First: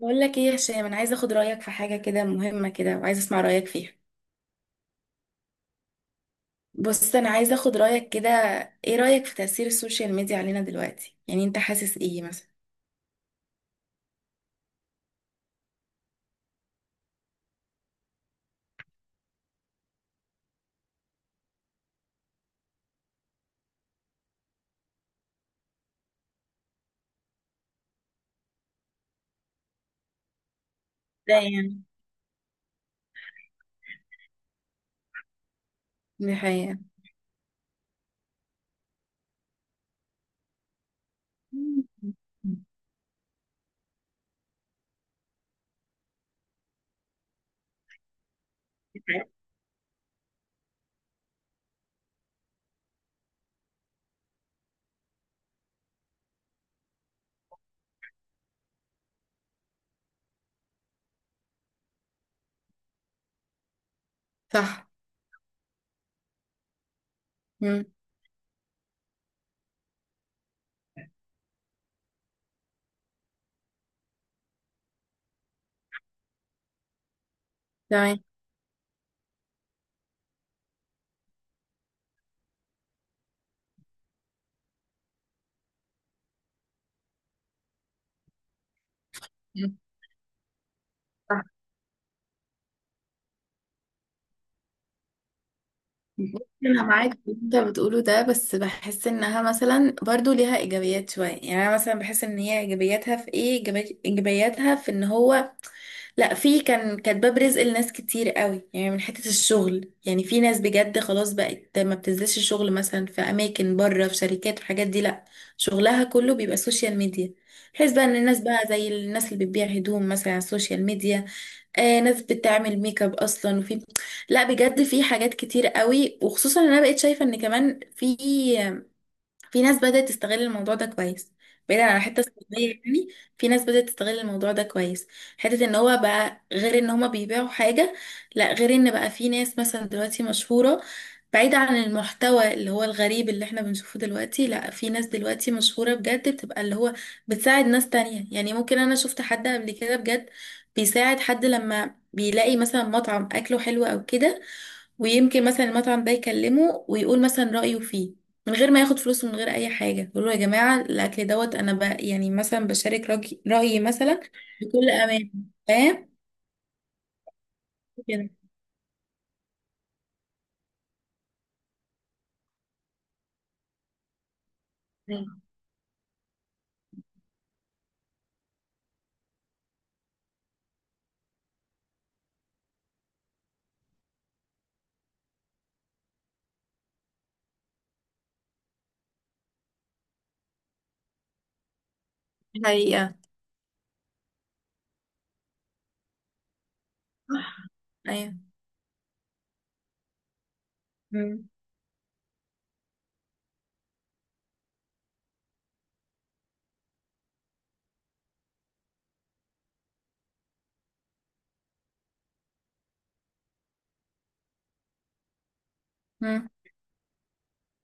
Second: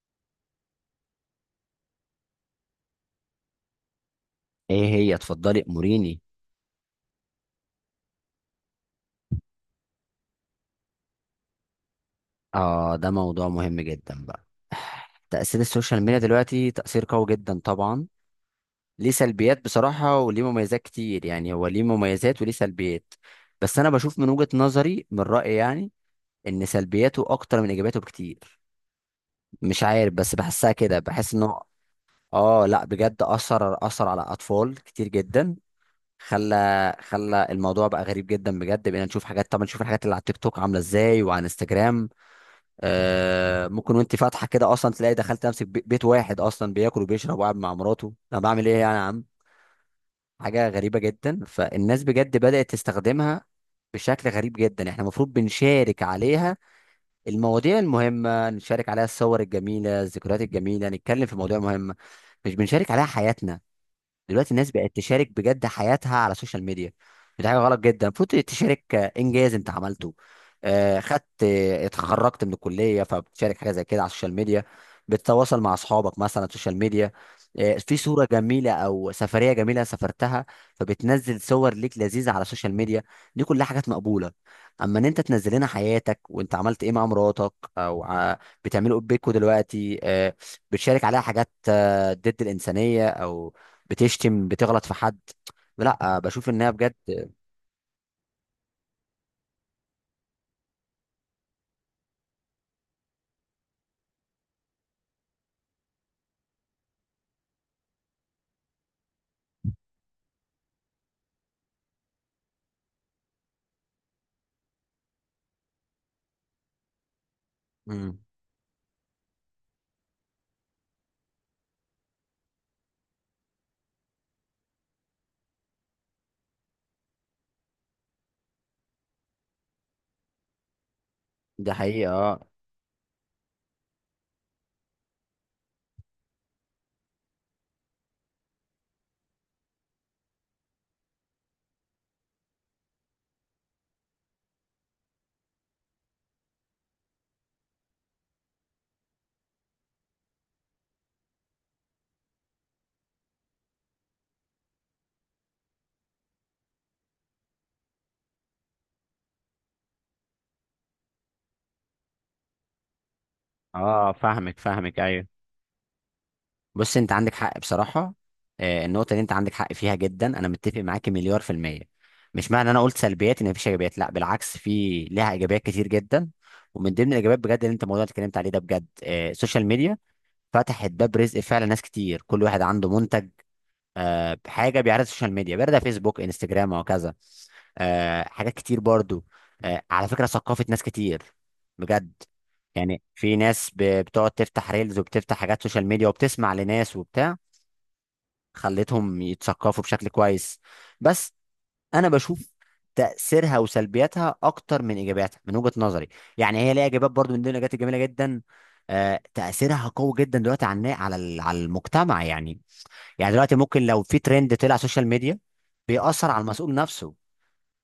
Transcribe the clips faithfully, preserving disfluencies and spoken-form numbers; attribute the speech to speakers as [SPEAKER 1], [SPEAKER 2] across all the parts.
[SPEAKER 1] بقول لك ايه يا هشام، انا عايزه اخد رايك في حاجه كده مهمه كده، وعايزه اسمع رايك فيها.
[SPEAKER 2] ايه هي؟ اتفضلي اموريني.
[SPEAKER 1] بص، انا عايزه اخد رايك كده. ايه رايك في تاثير السوشيال ميديا علينا دلوقتي؟ يعني انت حاسس ايه مثلا؟
[SPEAKER 2] اه، ده موضوع مهم جدا بقى. تأثير السوشيال ميديا دلوقتي تأثير قوي جدا طبعا. ليه سلبيات بصراحة وليه مميزات كتير، يعني هو ليه مميزات وليه سلبيات. بس انا بشوف من وجهة نظري، من رأيي يعني، ان سلبياته اكتر من ايجاباته بكتير. مش عارف، بس بحسها كده، بحس
[SPEAKER 1] ده
[SPEAKER 2] انه
[SPEAKER 1] يعني.
[SPEAKER 2] اه، لا، بجد اثر اثر على اطفال كتير جدا.
[SPEAKER 1] دي حقيقة.
[SPEAKER 2] خلى خلى الموضوع بقى غريب جدا بجد، بقينا نشوف حاجات. طبعا نشوف الحاجات اللي على التيك توك عامله ازاي وعلى انستجرام. آه ممكن وانت فاتحه كده اصلا تلاقي دخلت نفسك بي- بيت واحد اصلا بياكل وبيشرب وقاعد مع مراته. انا بعمل ايه يعني يا عم؟ حاجه غريبه جدا. فالناس بجد بدات تستخدمها بشكل غريب جدا. احنا المفروض بنشارك عليها المواضيع المهمه، نشارك عليها الصور الجميله، الذكريات الجميله، نتكلم في مواضيع مهمه، مش بنشارك عليها حياتنا. دلوقتي الناس
[SPEAKER 1] صح.
[SPEAKER 2] بقت تشارك بجد حياتها على السوشيال ميديا. دي حاجه غلط
[SPEAKER 1] مم.
[SPEAKER 2] جدا. المفروض تشارك آه، انجاز انت عملته، آه، خدت آه، اتخرجت من الكليه فبتشارك حاجه زي كده على السوشيال ميديا، بتتواصل مع اصحابك مثلا على السوشيال ميديا، آه، في
[SPEAKER 1] تمام.
[SPEAKER 2] صوره جميله او سفريه جميله سافرتها فبتنزل صور ليك لذيذه على السوشيال ميديا. دي كلها حاجات مقبوله. اما ان انت تنزل لنا حياتك وانت عملت ايه مع مراتك، او ع- بتعملوا ايه بيكوا
[SPEAKER 1] مم.
[SPEAKER 2] دلوقتي آه، بتشارك عليها
[SPEAKER 1] صح.
[SPEAKER 2] حاجات آه، ضد الانسانيه، او بتشتم، بتغلط في حد، لا،
[SPEAKER 1] بص،
[SPEAKER 2] بشوف ان هي
[SPEAKER 1] انا
[SPEAKER 2] بجد.
[SPEAKER 1] معاك في اللي انت بتقوله ده، بس بحس انها مثلا برضو ليها ايجابيات شويه. يعني انا مثلا بحس ان هي ايجابياتها في ايه، إيجابي- ايجابياتها في ان هو لا، في كان كانت باب رزق لناس كتير قوي. يعني من حتة الشغل، يعني في ناس بجد خلاص بقت ما بتنزلش الشغل مثلا في اماكن بره، في شركات والحاجات دي، لا، شغلها كله بيبقى سوشيال ميديا. بحيث بقى ان
[SPEAKER 2] مم.
[SPEAKER 1] الناس بقى زي الناس اللي بتبيع هدوم مثلا على السوشيال ميديا. آه، ناس بتعمل ميك اب اصلا، وفي لا بجد في حاجات كتير قوي. وخصوصا إن انا بقيت شايفة ان كمان في في ناس بدأت تستغل الموضوع ده كويس،
[SPEAKER 2] ده
[SPEAKER 1] بعيدا عن
[SPEAKER 2] حقيقة،
[SPEAKER 1] حتة
[SPEAKER 2] اه.
[SPEAKER 1] السلبية. يعني في ناس بدأت تستغل الموضوع ده كويس. حتة ان هو بقى غير ان هما بيبيعوا حاجة، لا، غير ان بقى في ناس مثلا دلوقتي مشهورة. بعيدا عن المحتوى اللي هو الغريب اللي احنا بنشوفه دلوقتي، لا، في ناس دلوقتي مشهورة بجد بتبقى اللي هو بتساعد ناس تانية. يعني ممكن انا شفت حد قبل كده بجد بيساعد حد لما بيلاقي مثلا مطعم اكله حلو او كده، ويمكن مثلا المطعم ده يكلمه ويقول مثلا رأيه فيه من غير ما ياخد فلوس ومن غير اي حاجه، يقول له يا جماعه الاكل دوت انا ب... يعني مثلا بشارك رأي- رايي
[SPEAKER 2] اه،
[SPEAKER 1] مثلا
[SPEAKER 2] فاهمك
[SPEAKER 1] بكل
[SPEAKER 2] فاهمك، ايوه.
[SPEAKER 1] امان. فاهم
[SPEAKER 2] بص، انت عندك حق بصراحة.
[SPEAKER 1] كده.
[SPEAKER 2] آه، النقطة اللي انت عندك حق فيها جدا، انا متفق معاك مليار في المية. مش معنى انا قلت سلبيات ان مفيش ايجابيات، لا بالعكس، في لها
[SPEAKER 1] أيوة.
[SPEAKER 2] ايجابيات كتير جدا. ومن ضمن الايجابيات بجد اللي انت الموضوع اللي اتكلمت عليه ده بجد، آه، السوشيال ميديا فتحت باب رزق فعلا ناس كتير. كل واحد عنده منتج، آه، بحاجه، بيعرض السوشيال ميديا، بيعرضها فيسبوك، انستجرام، وهكذا. آه، حاجات كتير برضو. آه، على فكره، ثقافه ناس كتير بجد. يعني
[SPEAKER 1] حقيقة.
[SPEAKER 2] في ناس ب- بتقعد تفتح ريلز وبتفتح حاجات سوشيال ميديا وبتسمع لناس وبتاع،
[SPEAKER 1] ايوه.
[SPEAKER 2] خلتهم يتثقفوا بشكل كويس. بس
[SPEAKER 1] مم.
[SPEAKER 2] انا بشوف تأثيرها وسلبياتها أكتر من إيجابياتها من وجهة نظري. يعني هي ليها إيجابيات برضو. من ضمن الإيجابيات الجميلة جدا آه، تأثيرها قوي جدا دلوقتي على النا- على ال- على المجتمع يعني. يعني دلوقتي ممكن لو في ترند طلع سوشيال ميديا بيأثر على
[SPEAKER 1] مم.
[SPEAKER 2] المسؤول نفسه.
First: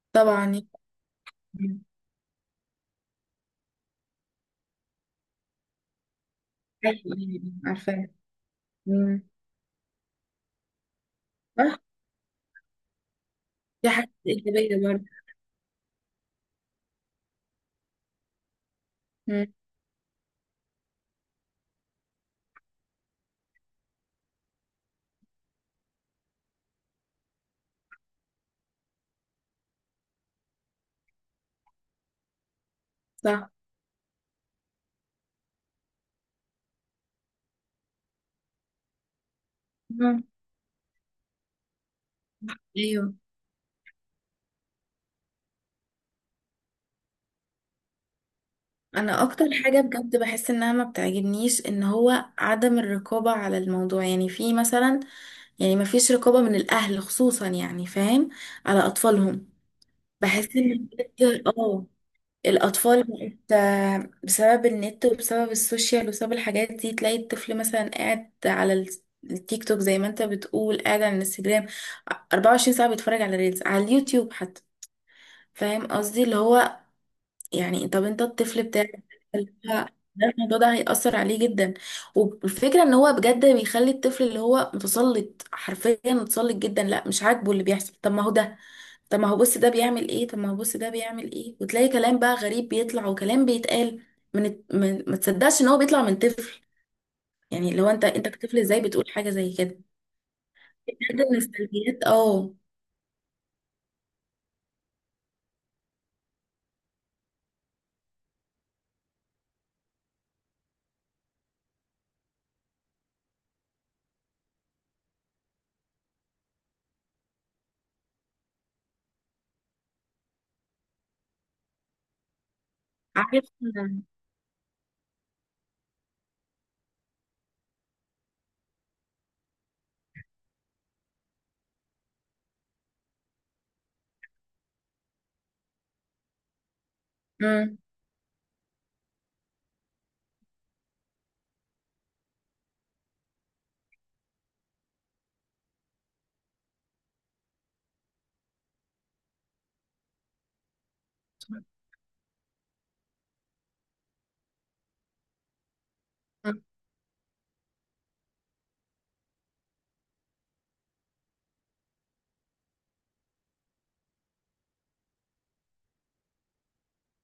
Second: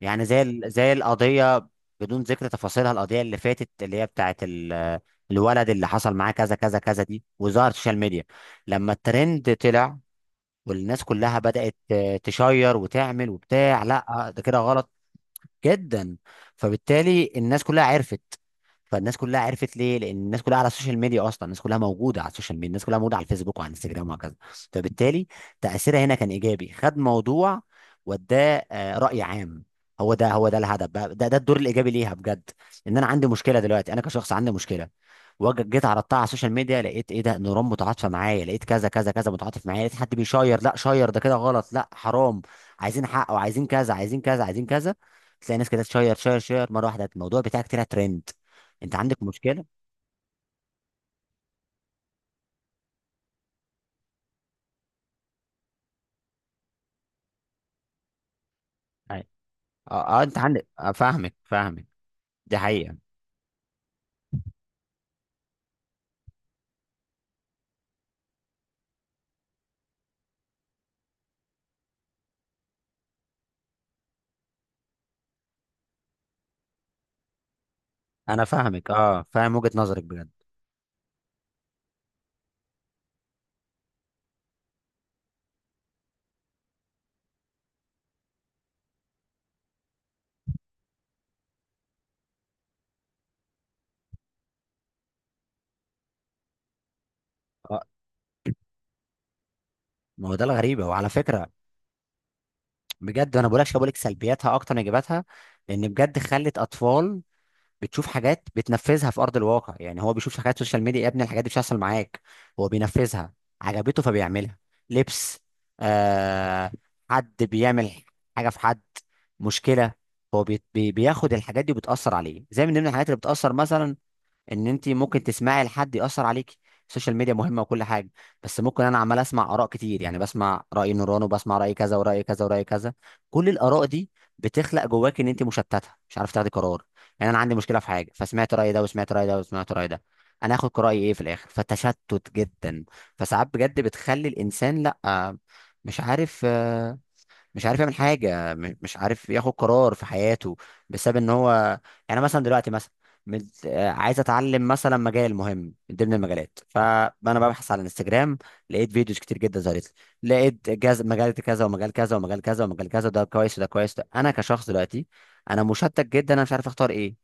[SPEAKER 2] يعني
[SPEAKER 1] طبعا
[SPEAKER 2] زي ال-
[SPEAKER 1] يعني.
[SPEAKER 2] زي القضية،
[SPEAKER 1] مم.
[SPEAKER 2] بدون ذكر تفاصيلها، القضية اللي فاتت اللي هي بتاعت ال- الولد اللي حصل معاه كذا كذا كذا،
[SPEAKER 1] ايوه.
[SPEAKER 2] دي
[SPEAKER 1] أيوة،
[SPEAKER 2] وظهرت السوشيال
[SPEAKER 1] عارفاه.
[SPEAKER 2] ميديا. لما
[SPEAKER 1] مم.
[SPEAKER 2] الترند طلع والناس كلها بدأت
[SPEAKER 1] صح.
[SPEAKER 2] آه، تشير وتعمل وبتاع،
[SPEAKER 1] دي
[SPEAKER 2] لا
[SPEAKER 1] حاجه
[SPEAKER 2] آه، ده كده
[SPEAKER 1] ايجابيه
[SPEAKER 2] غلط
[SPEAKER 1] برضه.
[SPEAKER 2] جدا. فبالتالي الناس كلها عرفت. فالناس كلها
[SPEAKER 1] مم.
[SPEAKER 2] عرفت، ليه؟ لان الناس كلها على السوشيال ميديا اصلا، الناس كلها موجوده على السوشيال ميديا، الناس كلها موجوده على الفيسبوك وعلى الانستجرام وهكذا. فبالتالي تاثيرها هنا كان ايجابي، خد موضوع وداه آه، راي عام. هو ده، هو ده الهدف بقى، ده ده الدور الايجابي ليها بجد. ان انا عندي
[SPEAKER 1] صح.
[SPEAKER 2] مشكله دلوقتي، انا كشخص عندي مشكله، وجيت جيت عرضتها على السوشيال ميديا، لقيت ايه؟ ده نيران متعاطفه معايا، لقيت كذا كذا كذا متعاطف معايا، لقيت حد
[SPEAKER 1] مم.
[SPEAKER 2] بيشير، لا شير، ده كده غلط، لا حرام، عايزين
[SPEAKER 1] ايوه.
[SPEAKER 2] حق، وعايزين كذا، عايزين كذا، عايزين كذا. تلاقي ناس كده تشير، شير شير، مره واحده الموضوع بتاعك طلع ترند. انت عندك
[SPEAKER 1] انا اكتر
[SPEAKER 2] مشكله.
[SPEAKER 1] حاجه بجد بحس انها ما بتعجبنيش ان هو عدم الرقابه على الموضوع. يعني في مثلا، يعني مفيش رقابة من الأهل خصوصا، يعني فاهم، على
[SPEAKER 2] أي.
[SPEAKER 1] أطفالهم.
[SPEAKER 2] اه اه، انت
[SPEAKER 1] بحس
[SPEAKER 2] عندك،
[SPEAKER 1] إن
[SPEAKER 2] آه فاهمك
[SPEAKER 1] بجد
[SPEAKER 2] فاهمك.
[SPEAKER 1] اه
[SPEAKER 2] دي حقيقه.
[SPEAKER 1] الأطفال بقت آه، بسبب النت وبسبب السوشيال وبسبب الحاجات دي، تلاقي الطفل مثلا قاعد على ال- التيك توك، زي ما انت بتقول، قاعد على الانستجرام اربعة وعشرين ساعة بيتفرج على ريلز، على اليوتيوب حتى. فاهم قصدي اللي هو، يعني طب انت
[SPEAKER 2] انا
[SPEAKER 1] الطفل
[SPEAKER 2] فاهمك،
[SPEAKER 1] بتاعك
[SPEAKER 2] اه، فاهم وجهه نظرك
[SPEAKER 1] ده،
[SPEAKER 2] بجد.
[SPEAKER 1] الموضوع ده هيأثر عليه جدا. والفكرة ان هو بجد بيخلي الطفل اللي هو متسلط، حرفيا متسلط جدا. لا مش عاجبه اللي بيحصل، طب ما هو ده، طب ما هو بص ده بيعمل ايه، طب ما هو بص ده بيعمل ايه. وتلاقي كلام بقى غريب بيطلع، وكلام بيتقال من, الت- من ما تصدقش ان هو بيطلع من طفل. يعني
[SPEAKER 2] اه،
[SPEAKER 1] لو انت انت كطفل ازاي بتقول حاجة زي كده؟
[SPEAKER 2] ما هو ده الغريبه، وعلى
[SPEAKER 1] بجد من
[SPEAKER 2] فكره
[SPEAKER 1] السلبيات اه.
[SPEAKER 2] بجد، انا بقولكش بقولك سلبياتها اكتر من ايجاباتها، لان بجد خلت اطفال بتشوف حاجات بتنفذها في ارض الواقع. يعني هو بيشوف حاجات سوشيال ميديا، يا ابني الحاجات دي مش هتحصل معاك، هو بينفذها، عجبته فبيعملها. لبس، آه حد بيعمل حاجه في حد، مشكله. هو بي بي- بياخد الحاجات دي وبتأثر عليه. زي من ضمن الحاجات اللي
[SPEAKER 1] عارف.
[SPEAKER 2] بتأثر مثلا، ان انت ممكن تسمعي لحد ياثر عليكي. السوشيال ميديا مهمه وكل حاجه، بس ممكن انا عمال اسمع اراء كتير. يعني بسمع راي نوران، وبسمع راي كذا، وراي كذا، وراي كذا، كل الاراء دي بتخلق جواك ان انت مشتته، مش عارف تاخدي قرار. يعني انا عندي مشكله
[SPEAKER 1] امم.
[SPEAKER 2] في حاجه، فسمعت راي ده، وسمعت راي ده، وسمعت راي ده، انا هاخد راي ايه في الاخر؟ فتشتت جدا. فساعات بجد بتخلي الانسان، لا، مش عارف آه، مش عارف يعمل حاجه، م- مش عارف ياخد قرار في حياته، بسبب ان هو، يعني مثلا دلوقتي مثلا مت- آه، عايز اتعلم مثلا مجال مهم من ضمن المجالات، فانا ببحث على الانستجرام، لقيت فيديوز كتير جدا ظهرت لي، لقيت جاز مجال كذا، ومجال كذا، ومجال كذا، ومجال كذا، ده كويس، وده كويس، ده. انا كشخص دلوقتي، انا مشتت جدا، انا مش عارف اختار ايه.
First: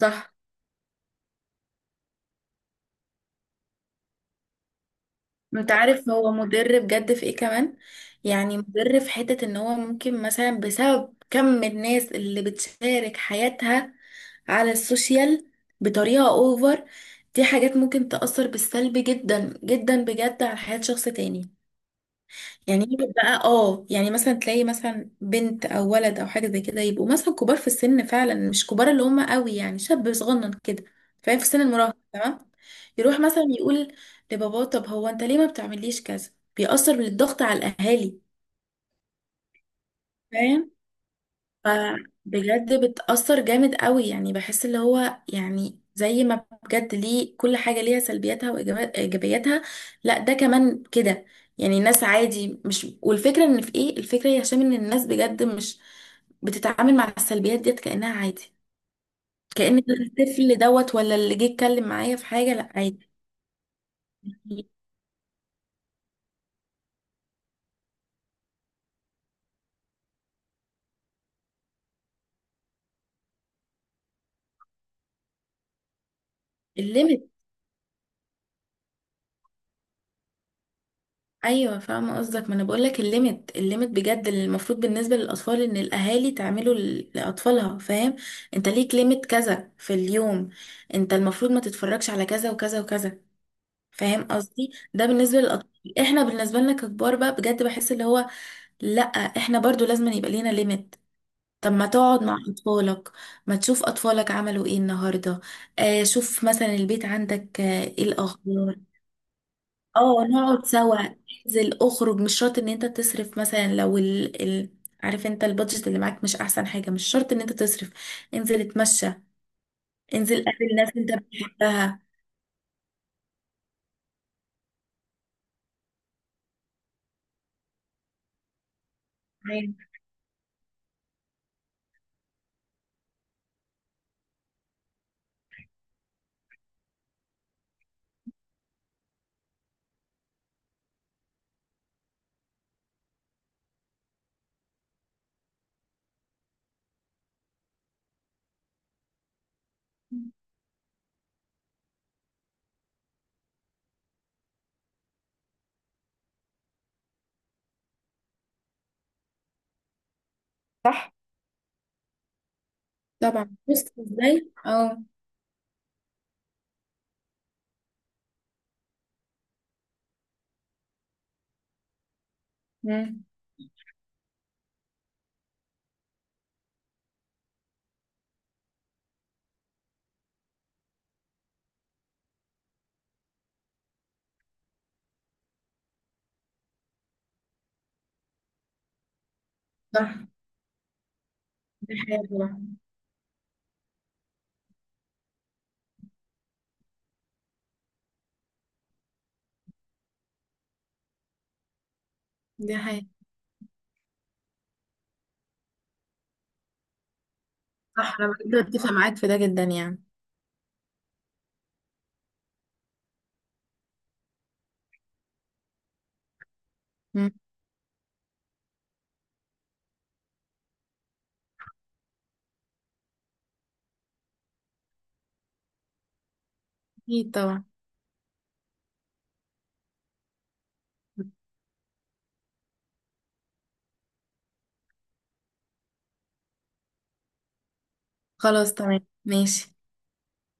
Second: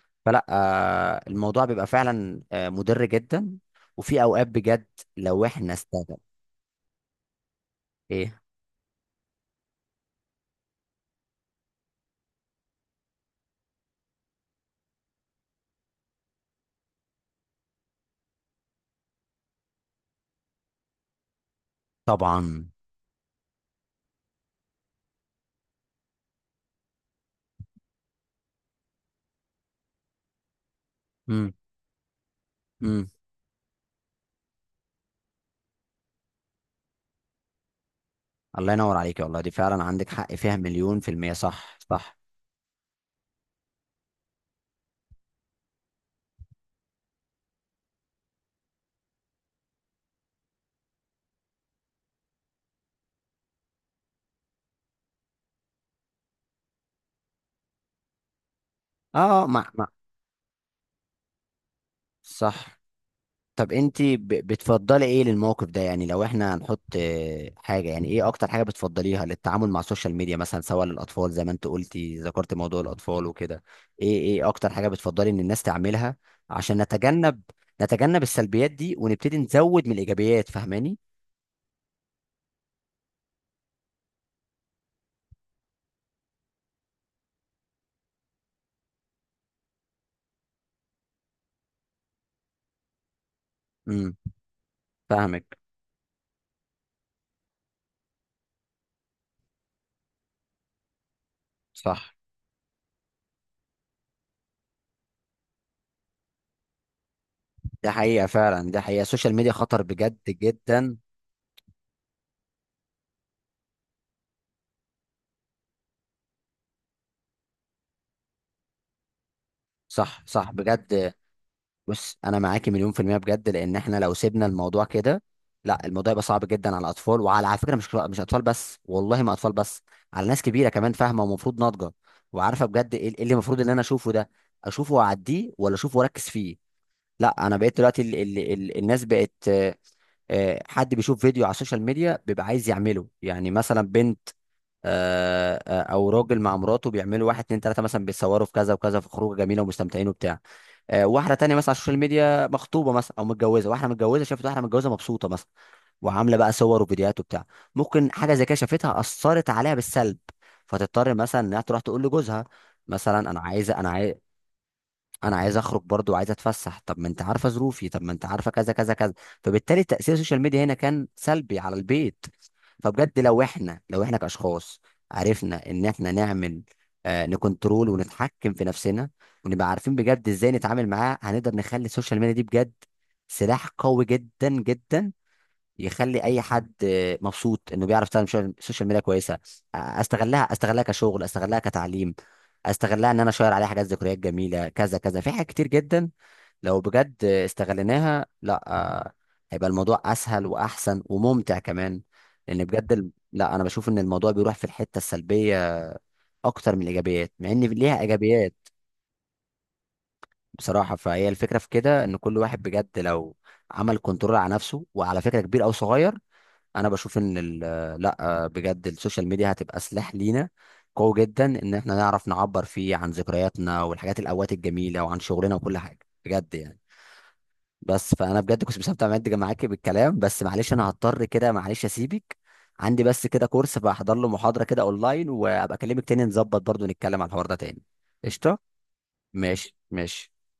[SPEAKER 1] صح.
[SPEAKER 2] فلا آه، الموضوع بيبقى فعلا آه، مضر جدا. وفي اوقات بجد لو
[SPEAKER 1] انت
[SPEAKER 2] احنا
[SPEAKER 1] عارف
[SPEAKER 2] استغل.
[SPEAKER 1] هو مضر بجد في ايه كمان؟
[SPEAKER 2] ايه؟
[SPEAKER 1] يعني مضر في حتة ان هو ممكن مثلا بسبب كم الناس اللي بتشارك حياتها على السوشيال بطريقة اوفر، دي حاجات ممكن تأثر بالسلب جدا جدا بجد على حياة شخص تاني.
[SPEAKER 2] طبعا.
[SPEAKER 1] يعني يجي بقى اه، يعني مثلا تلاقي مثلا بنت او ولد او حاجه زي كده، يبقوا مثلا كبار في السن، فعلا مش كبار اللي هم قوي، يعني شاب صغنن كده، فاهم، في
[SPEAKER 2] امم.
[SPEAKER 1] سن المراهقه. تمام.
[SPEAKER 2] إمم.
[SPEAKER 1] يروح مثلا يقول لباباه طب هو انت ليه ما بتعمليش كذا. بيأثر بالضغط على الاهالي،
[SPEAKER 2] الله ينور عليك، والله دي فعلا عندك حق فيها
[SPEAKER 1] فاهم.
[SPEAKER 2] مليون في المية، صح صح.
[SPEAKER 1] فبجد بتأثر جامد قوي. يعني بحس اللي هو يعني زي ما بجد ليه، كل حاجة ليها سلبياتها وإيجابياتها، لا ده كمان كده. يعني الناس عادي مش، والفكرة إن في إيه، الفكرة يا هشام إن الناس بجد مش بتتعامل مع السلبيات ديت كأنها عادي،
[SPEAKER 2] اه، مع
[SPEAKER 1] كأن
[SPEAKER 2] مع
[SPEAKER 1] الطفل دوت ولا اللي جه يتكلم معايا في حاجة لا
[SPEAKER 2] صح.
[SPEAKER 1] عادي.
[SPEAKER 2] طب انت ب- بتفضلي ايه للموقف ده؟ يعني لو احنا هنحط آه، حاجة، يعني ايه اكتر حاجة بتفضليها للتعامل مع السوشيال ميديا مثلا، سواء للاطفال زي ما انت قلتي، ذكرت موضوع الاطفال وكده؟ ايه ايه اكتر حاجة بتفضلي ان الناس تعملها عشان
[SPEAKER 1] الليمت.
[SPEAKER 2] نتجنب نتجنب السلبيات دي ونبتدي نزود من الايجابيات، فاهماني؟
[SPEAKER 1] ايوه فاهمه قصدك، ما انا بقول لك الليميت الليميت بجد اللي المفروض بالنسبه للاطفال ان الاهالي تعمله ل- لاطفالها، فاهم. انت ليك ليميت كذا في اليوم، انت المفروض ما تتفرجش على كذا وكذا وكذا،
[SPEAKER 2] امم.
[SPEAKER 1] فاهم قصدي. ده بالنسبه
[SPEAKER 2] فاهمك.
[SPEAKER 1] للاطفال، احنا بالنسبه لنا ككبار بقى بجد بحس اللي هو لا، احنا برضو لازم يبقى لينا ليميت. طب ما
[SPEAKER 2] صح.
[SPEAKER 1] تقعد مع اطفالك، ما تشوف اطفالك عملوا ايه النهارده. آه شوف مثلا البيت عندك آه
[SPEAKER 2] ده
[SPEAKER 1] ايه
[SPEAKER 2] حقيقة فعلا،
[SPEAKER 1] الاخبار.
[SPEAKER 2] ده حقيقة، السوشيال ميديا خطر بجد
[SPEAKER 1] اه نقعد
[SPEAKER 2] جدا،
[SPEAKER 1] سوا. انزل اخرج، مش شرط ان انت تصرف، مثلا لو ال... ال... عارف انت البادجت اللي معاك مش احسن حاجة، مش شرط ان انت تصرف، انزل اتمشى،
[SPEAKER 2] صح
[SPEAKER 1] انزل
[SPEAKER 2] صح
[SPEAKER 1] قابل ناس انت
[SPEAKER 2] بجد.
[SPEAKER 1] بتحبها.
[SPEAKER 2] بص، انا معاكي مليون في المية بجد، لان احنا لو سيبنا الموضوع كده، لا، الموضوع يبقى صعب جدا على الاطفال، وعلى على فكرة مش مش اطفال بس، والله ما اطفال بس،
[SPEAKER 1] أيوة.
[SPEAKER 2] على ناس كبيرة كمان، فاهمة ومفروض ناضجة وعارفة بجد ايه إيه اللي المفروض ان انا اشوفه ده، اشوفه واعديه ولا اشوفه واركز فيه؟ لا، انا بقيت دلوقتي ال ال ال الناس بقت آه، آه، حد بيشوف فيديو على السوشيال ميديا بيبقى عايز يعمله. يعني مثلا بنت، آه، آه، او راجل مع مراته، بيعملوا واحد اتنين تلاتة، مثلا بيتصوروا في كذا وكذا، في خروجه جميله ومستمتعين وبتاع، آه، واحده تانية مثلا على السوشيال ميديا مخطوبه مثلا او متجوزه، واحده متجوزه شافت واحده متجوزه مبسوطه مثلا، وعامله بقى صور وفيديوهات وبتاع، ممكن حاجه زي كده شافتها اثرت عليها بالسلب،
[SPEAKER 1] صح
[SPEAKER 2] فتضطر مثلا انها تروح تقول لجوزها مثلا انا
[SPEAKER 1] طبعا.
[SPEAKER 2] عايزه،
[SPEAKER 1] بص
[SPEAKER 2] انا عايز،
[SPEAKER 1] ازاي اه.
[SPEAKER 2] انا عايز اخرج برضو، وعايز اتفسح. طب ما انت عارفه ظروفي، طب ما انت عارفه كذا كذا كذا. فبالتالي تاثير السوشيال ميديا هنا كان سلبي على البيت. فبجد
[SPEAKER 1] مم.
[SPEAKER 2] لو احنا لو احنا كاشخاص عرفنا ان احنا نعمل آه نكنترول ونتحكم في نفسنا، ونبقى عارفين بجد ازاي نتعامل معاه، هنقدر نخلي السوشيال ميديا دي بجد سلاح قوي جدا جدا، يخلي اي حد مبسوط انه بيعرف يستخدم شو- السوشيال ميديا كويسه.
[SPEAKER 1] صح.
[SPEAKER 2] استغلها، استغلها كشغل، استغلها
[SPEAKER 1] دي
[SPEAKER 2] كتعليم،
[SPEAKER 1] حقيقة طبعا.
[SPEAKER 2] استغلها ان انا اشير عليها حاجات، ذكريات جميله، كذا كذا، في حاجات كتير جدا لو بجد استغليناها. لا، هيبقى الموضوع اسهل واحسن وممتع كمان، لان
[SPEAKER 1] دي
[SPEAKER 2] بجد،
[SPEAKER 1] حقيقة.
[SPEAKER 2] الم- لا، انا بشوف ان الموضوع بيروح في الحته السلبيه اكتر من الايجابيات، مع ان ليها
[SPEAKER 1] صح. انا
[SPEAKER 2] ايجابيات.
[SPEAKER 1] بجد اتفق معاك في ده جدا يعني.
[SPEAKER 2] بصراحه، فهي الفكره في كده، ان كل واحد بجد لو عمل كنترول على نفسه، وعلى فكره، كبير او صغير، انا بشوف
[SPEAKER 1] مم.
[SPEAKER 2] ان ال- لا بجد، السوشيال ميديا هتبقى سلاح لينا قوي جدا، ان احنا نعرف نعبر فيه عن ذكرياتنا والحاجات، الاوقات الجميله، وعن شغلنا وكل حاجه بجد يعني.
[SPEAKER 1] اكيد طبعا.
[SPEAKER 2] بس، فانا بجد كنت مستمتع معاك معاكي بالكلام، بس معلش انا هضطر كده معلش اسيبك، عندي بس كده كورس بحضر له، محاضره كده اونلاين، وابقى اكلمك تاني، نظبط برضو نتكلم على الحوار ده تاني. قشطه.
[SPEAKER 1] خلاص تمام ماشي.
[SPEAKER 2] ماشي ماشي.